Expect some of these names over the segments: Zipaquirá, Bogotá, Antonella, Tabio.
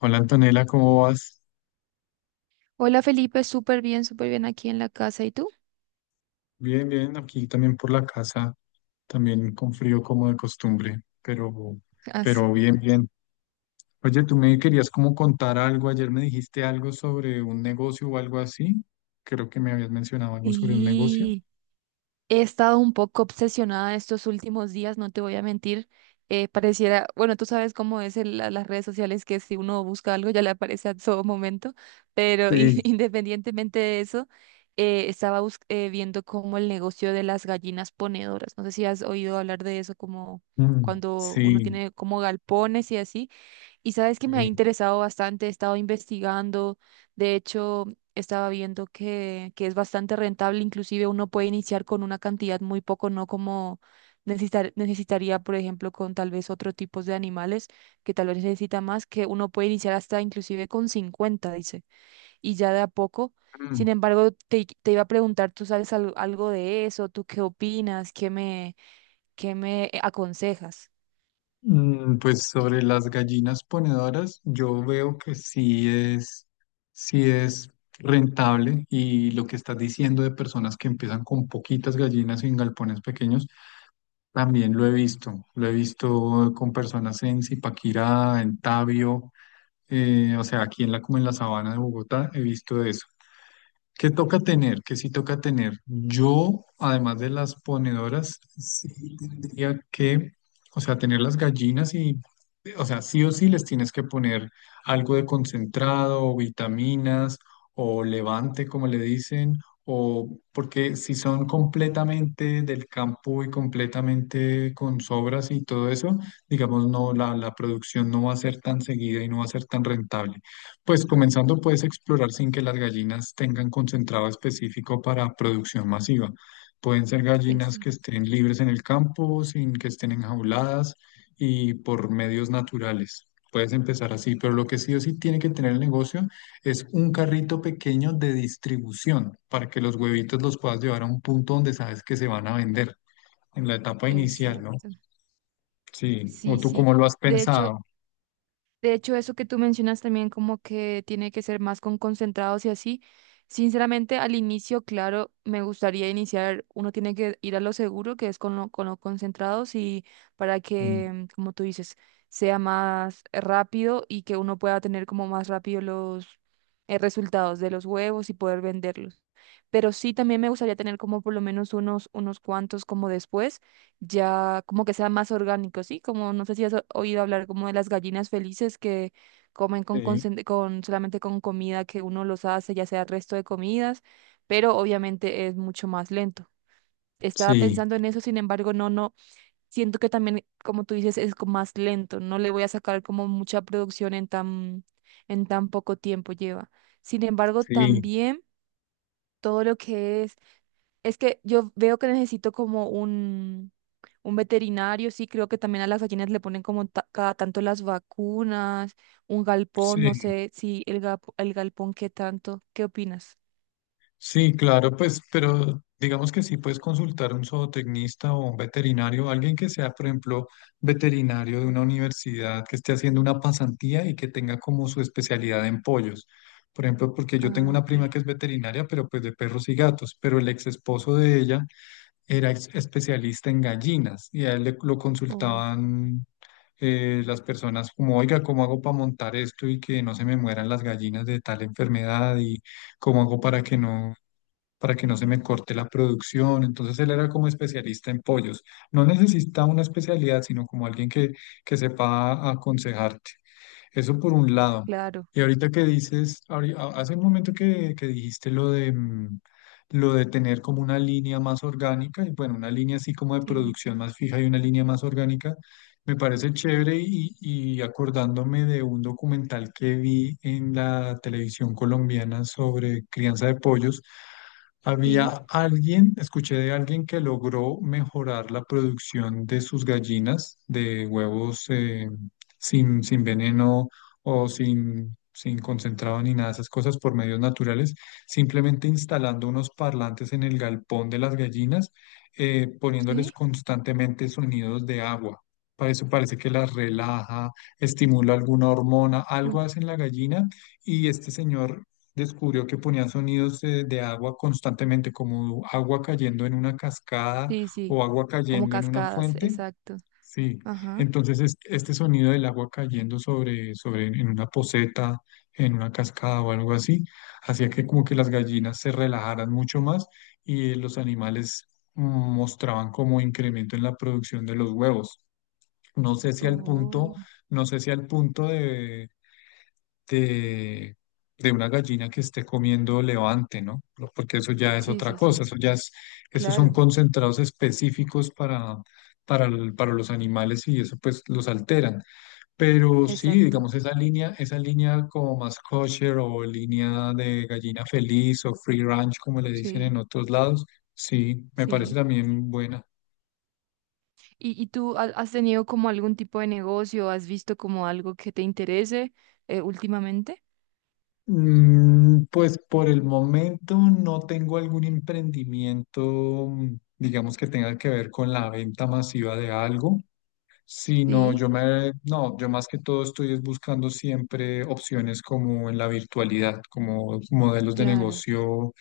Hola Antonella, ¿cómo vas? Hola Felipe, súper bien aquí en la casa. ¿Y tú? Bien, bien, aquí también por la casa, también con frío como de costumbre, pero, Ah, sí. pero bien, bien. Oye, tú me querías como contar algo, ayer me dijiste algo sobre un negocio o algo así, creo que me habías mencionado algo sobre un negocio. Y he estado un poco obsesionada estos últimos días, no te voy a mentir. Pareciera, bueno, tú sabes cómo es las redes sociales, que si uno busca algo ya le aparece a todo momento, pero Sí. independientemente de eso, estaba viendo como el negocio de las gallinas ponedoras. No sé si has oído hablar de eso, como Mm, cuando uno sí, tiene como galpones y así. Y sabes que me ha sí. interesado bastante, he estado investigando, de hecho, estaba viendo que es bastante rentable, inclusive uno puede iniciar con una cantidad muy poco, no como necesitaría, por ejemplo, con tal vez otro tipo de animales que tal vez necesita más, que uno puede iniciar hasta inclusive con 50 dice, y ya de a poco. Mm. Sin embargo, te iba a preguntar, ¿tú sabes algo de eso? ¿Tú qué opinas? ¿Qué me aconsejas? Pues sobre las gallinas ponedoras, yo veo que es, sí es rentable, y lo que estás diciendo de personas que empiezan con poquitas gallinas en galpones pequeños, también lo he visto. Lo he visto con personas en Zipaquirá, en Tabio, o sea, aquí en como en la sabana de Bogotá, he visto eso. ¿Qué toca tener? ¿Qué sí toca tener? Yo, además de las ponedoras, sí tendría que, o sea, tener las gallinas y, o sea, sí o sí les tienes que poner algo de concentrado, o vitaminas, o levante, como le dicen, o porque si son completamente del campo y completamente con sobras y todo eso, digamos, no, la producción no va a ser tan seguida y no va a ser tan rentable. Pues comenzando puedes explorar sin que las gallinas tengan concentrado específico para producción masiva. Pueden ser gallinas que Exacto. estén libres en el campo, sin que estén enjauladas y por medios naturales. Puedes empezar así, pero lo que sí o sí tiene que tener el negocio es un carrito pequeño de distribución para que los huevitos los puedas llevar a un punto donde sabes que se van a vender en la etapa inicial, ¿no? Exacto. Sí, o Sí, tú sí. cómo lo has De hecho, pensado. De hecho, eso que tú mencionas también como que tiene que ser más con concentrados y así. Sinceramente, al inicio, claro, me gustaría iniciar, uno tiene que ir a lo seguro, que es con los concentrados y para que, Mm, mm, como tú dices, sea más rápido y que uno pueda tener como más rápido los resultados de los huevos y poder venderlos. Pero sí, también me gustaría tener como por lo menos unos cuantos como después ya como que sea más orgánico, ¿sí? Como no sé si has oído hablar como de las gallinas felices que comen con, sí, concen- con solamente con comida que uno los hace, ya sea resto de comidas, pero obviamente es mucho más lento. Estaba sí, pensando en eso, sin embargo, no, no, siento que también, como tú dices, es más lento, no le voy a sacar como mucha producción en tan poco tiempo lleva. Sin embargo, sí, también todo lo que es que yo veo que necesito como un veterinario, sí, creo que también a las gallinas le ponen como cada tanto las vacunas, un galpón, no sí. sé si el galpón qué tanto, ¿qué opinas? Sí, claro, pues, pero digamos que sí puedes consultar a un zootecnista o un veterinario, alguien que sea, por ejemplo, veterinario de una universidad que esté haciendo una pasantía y que tenga como su especialidad en pollos. Por ejemplo, porque yo tengo Ah, una ok. prima que es veterinaria, pero pues de perros y gatos, pero el ex esposo de ella era especialista en gallinas y a él lo Oh, consultaban las personas como, oiga, ¿cómo hago para montar esto y que no se me mueran las gallinas de tal enfermedad? Y ¿cómo hago para que no? Para que no se me corte la producción. Entonces él era como especialista en pollos. No necesita una especialidad, sino como alguien que sepa aconsejarte. Eso por un lado. claro, Y ahorita que dices, hace un momento que dijiste lo de tener como una línea más orgánica, y bueno, una línea así como de sí, producción más fija y una línea más orgánica, me parece chévere y acordándome de un documental que vi en la televisión colombiana sobre crianza de pollos, sí, había alguien, escuché de alguien que logró mejorar la producción de sus gallinas de huevos, sin veneno o sin concentrado ni nada de esas cosas, por medios naturales, simplemente instalando unos parlantes en el galpón de las gallinas, poniéndoles sí, constantemente sonidos de agua. Para eso parece que las relaja, estimula alguna hormona, uh, algo hace en la gallina, y este señor descubrió que ponían sonidos de agua constantemente, como agua cayendo en una cascada sí, sí, o agua como cayendo en una cascadas, fuente. exacto. Sí, Ajá. entonces este sonido del agua cayendo sobre en una poceta, en una cascada o algo así, hacía que como que las gallinas se relajaran mucho más, y los animales mm, mostraban como incremento en la producción de los huevos. No sé si al punto, Oh, no sé si al punto de de, de una gallina que esté comiendo levante, ¿no? Porque eso ya es sí, otra sí, cosa, sí, eso ya es, esos son claro, concentrados específicos para, para los animales, y eso pues los alteran. Pero sí, exacto, digamos, esa línea como más kosher, o línea de gallina feliz, o free range, como le dicen sí, en otros lados, sí, me parece sí. también buena. ¿Y tú has tenido como algún tipo de negocio? ¿Has visto como algo que te interese últimamente? Pues por el momento no tengo algún emprendimiento, digamos que tenga que ver con la venta masiva de algo, sino Sí, yo me, no, yo más que todo estoy es buscando siempre opciones como en la virtualidad, como modelos de claro, negocio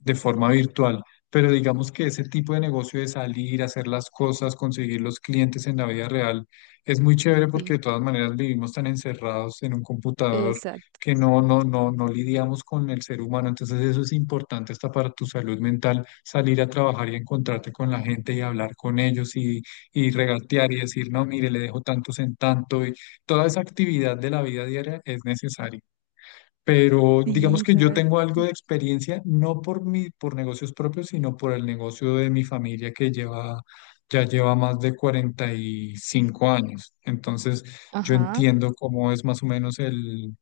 de forma virtual. Pero digamos que ese tipo de negocio de salir, hacer las cosas, conseguir los clientes en la vida real, es muy chévere, porque de sí, todas maneras vivimos tan encerrados en un computador exacto. que no lidiamos con el ser humano. Entonces eso es importante hasta para tu salud mental, salir a trabajar y encontrarte con la gente y hablar con ellos y regatear y decir, no, mire, le dejo tantos en tanto. Y toda esa actividad de la vida diaria es necesaria, pero digamos Sí, que yo sabes que tengo algo sí. de experiencia, no por mi, por negocios propios, sino por el negocio de mi familia que lleva más de 45 años. Entonces, yo Ajá. entiendo cómo es más o menos el,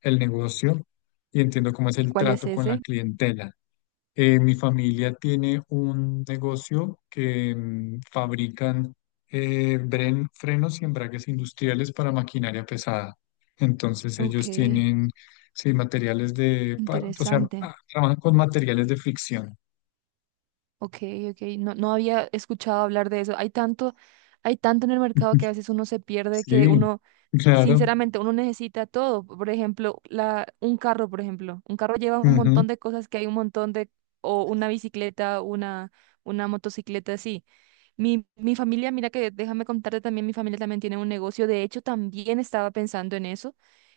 el negocio, y entiendo cómo es ¿Y el cuál es trato con la ese? clientela. Mi familia tiene un negocio que fabrican frenos y embragues industriales para maquinaria pesada. Entonces Ok, ellos tienen, sí, materiales de, o sea, interesante. Trabajan con materiales de fricción. Ok, ok, no, no había escuchado hablar de eso. Hay tanto en el mercado que a veces uno se pierde que Sí, uno, claro. sinceramente, uno necesita todo. Por ejemplo, un carro, por ejemplo. Un carro lleva un Ujú. montón de cosas que hay un montón de, o una bicicleta, una motocicleta, sí. Mi familia, mira que déjame contarte también, mi familia también tiene un negocio. De hecho, también estaba pensando en eso.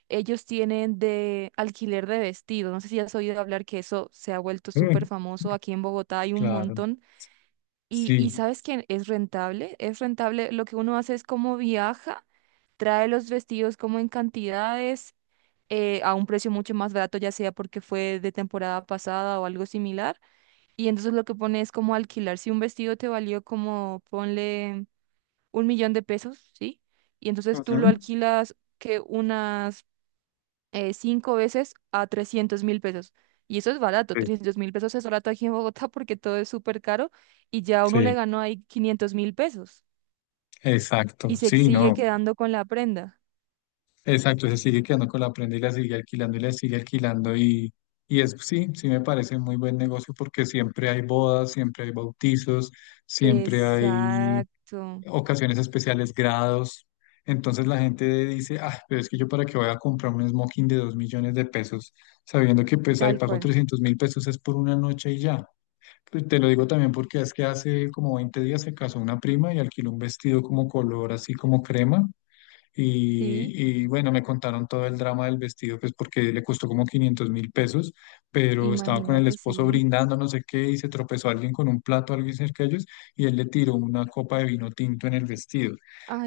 Ellos tienen de alquiler de vestidos. No sé si has oído hablar que eso se ha vuelto Sí, súper famoso aquí en Bogotá. Hay un claro. montón. Y, Sí. ¿sabes quién es rentable? Es rentable. Lo que uno hace es como viaja, trae los vestidos como en cantidades, a un precio mucho más barato, ya sea porque fue de temporada pasada o algo similar. Y entonces lo que pone es como alquilar. Si un vestido te valió como, ponle 1 millón de pesos, ¿sí? Y entonces tú lo Ujú. alquilas que unas cinco veces a 300.000 pesos. Y eso es barato, Sí, 300.000 pesos es barato aquí en Bogotá porque todo es súper caro y ya uno le sí, ganó ahí 500.000 pesos exacto. y se Sí, sigue no. quedando con la prenda. Exacto, se sigue quedando con la prenda, y la sigue alquilando, y la sigue alquilando, y es, sí, sí me parece muy buen negocio, porque siempre hay bodas, siempre hay bautizos, siempre hay Exacto, ocasiones especiales, grados. Entonces la gente dice, ah, pero es que yo para qué voy a comprar un smoking de 2 millones de pesos, sabiendo que pues ahí tal pago cual. 300.000 pesos es por una noche y ya. Pues, te lo digo también porque es que hace como 20 días se casó una prima y alquiló un vestido como color así como crema Sí, y bueno, me contaron todo el drama del vestido, pues porque le costó como 500.000 pesos, pero estaba con el imagínate, esposo sí. brindando, no sé qué, y se tropezó alguien con un plato, alguien cerca de ellos, y él le tiró una copa de vino tinto en el vestido.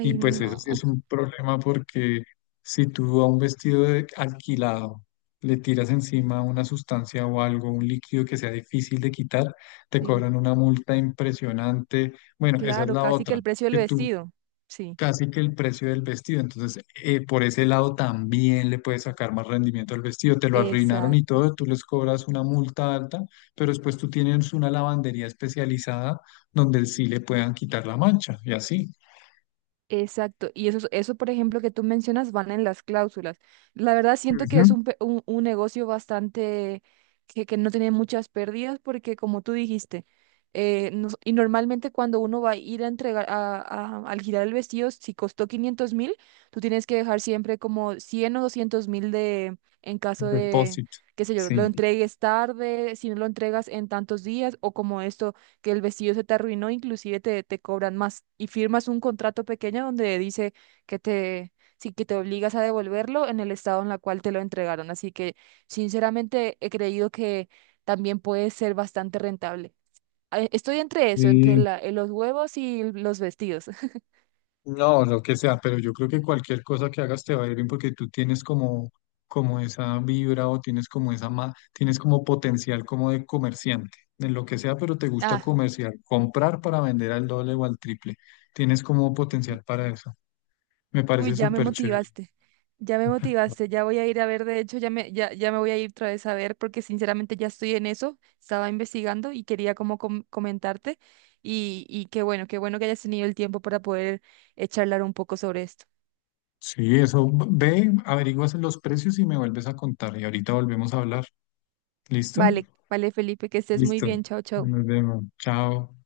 Y pues eso sí es no. un problema porque si tú a un vestido alquilado le tiras encima una sustancia o algo, un líquido que sea difícil de quitar, te Sí, cobran una multa impresionante. Bueno, esa es claro, la casi que otra, el precio del que tú vestido. Sí, casi que el precio del vestido. Entonces, por ese lado también le puedes sacar más rendimiento al vestido. Te lo arruinaron y exacto. todo, tú les cobras una multa alta, pero después tú tienes una lavandería especializada donde sí le puedan quitar la mancha y así. Exacto, y eso, por ejemplo, que tú mencionas, van en las cláusulas. La verdad, siento que es Ujú. un negocio bastante que no tiene muchas pérdidas, porque como tú dijiste, y normalmente cuando uno va a ir a entregar, al girar el vestido, si costó 500.000, tú tienes que dejar siempre como 100.000 o 200.000 de, en caso de, Depósito. qué sé yo, lo Sí. entregues tarde, si no lo entregas en tantos días, o como esto que el vestido se te arruinó, inclusive te cobran más y firmas un contrato pequeño donde dice que te, sí, que te obligas a devolverlo en el estado en el cual te lo entregaron. Así que sinceramente he creído que también puede ser bastante rentable. Ah, estoy entre eso, entre Sí. Los huevos y los vestidos. No, lo que sea, pero yo creo que cualquier cosa que hagas te va a ir bien, porque tú tienes como, esa vibra, o tienes como esa tienes como potencial como de comerciante, en lo que sea, pero te gusta ah comerciar, comprar para vender al doble o al triple. Tienes como potencial para eso. Me Uy, parece ya me súper chévere. motivaste. Ya me motivaste, ya voy a ir a ver, de hecho, ya me voy a ir otra vez a ver porque sinceramente ya estoy en eso, estaba investigando y quería como comentarte y qué bueno que hayas tenido el tiempo para poder charlar un poco sobre esto. Sí, eso ve, averiguas los precios y me vuelves a contar. Y ahorita volvemos a hablar. ¿Listo? Vale, vale, Felipe, que estés muy Listo. bien, chao, chao. Nos vemos. Chao.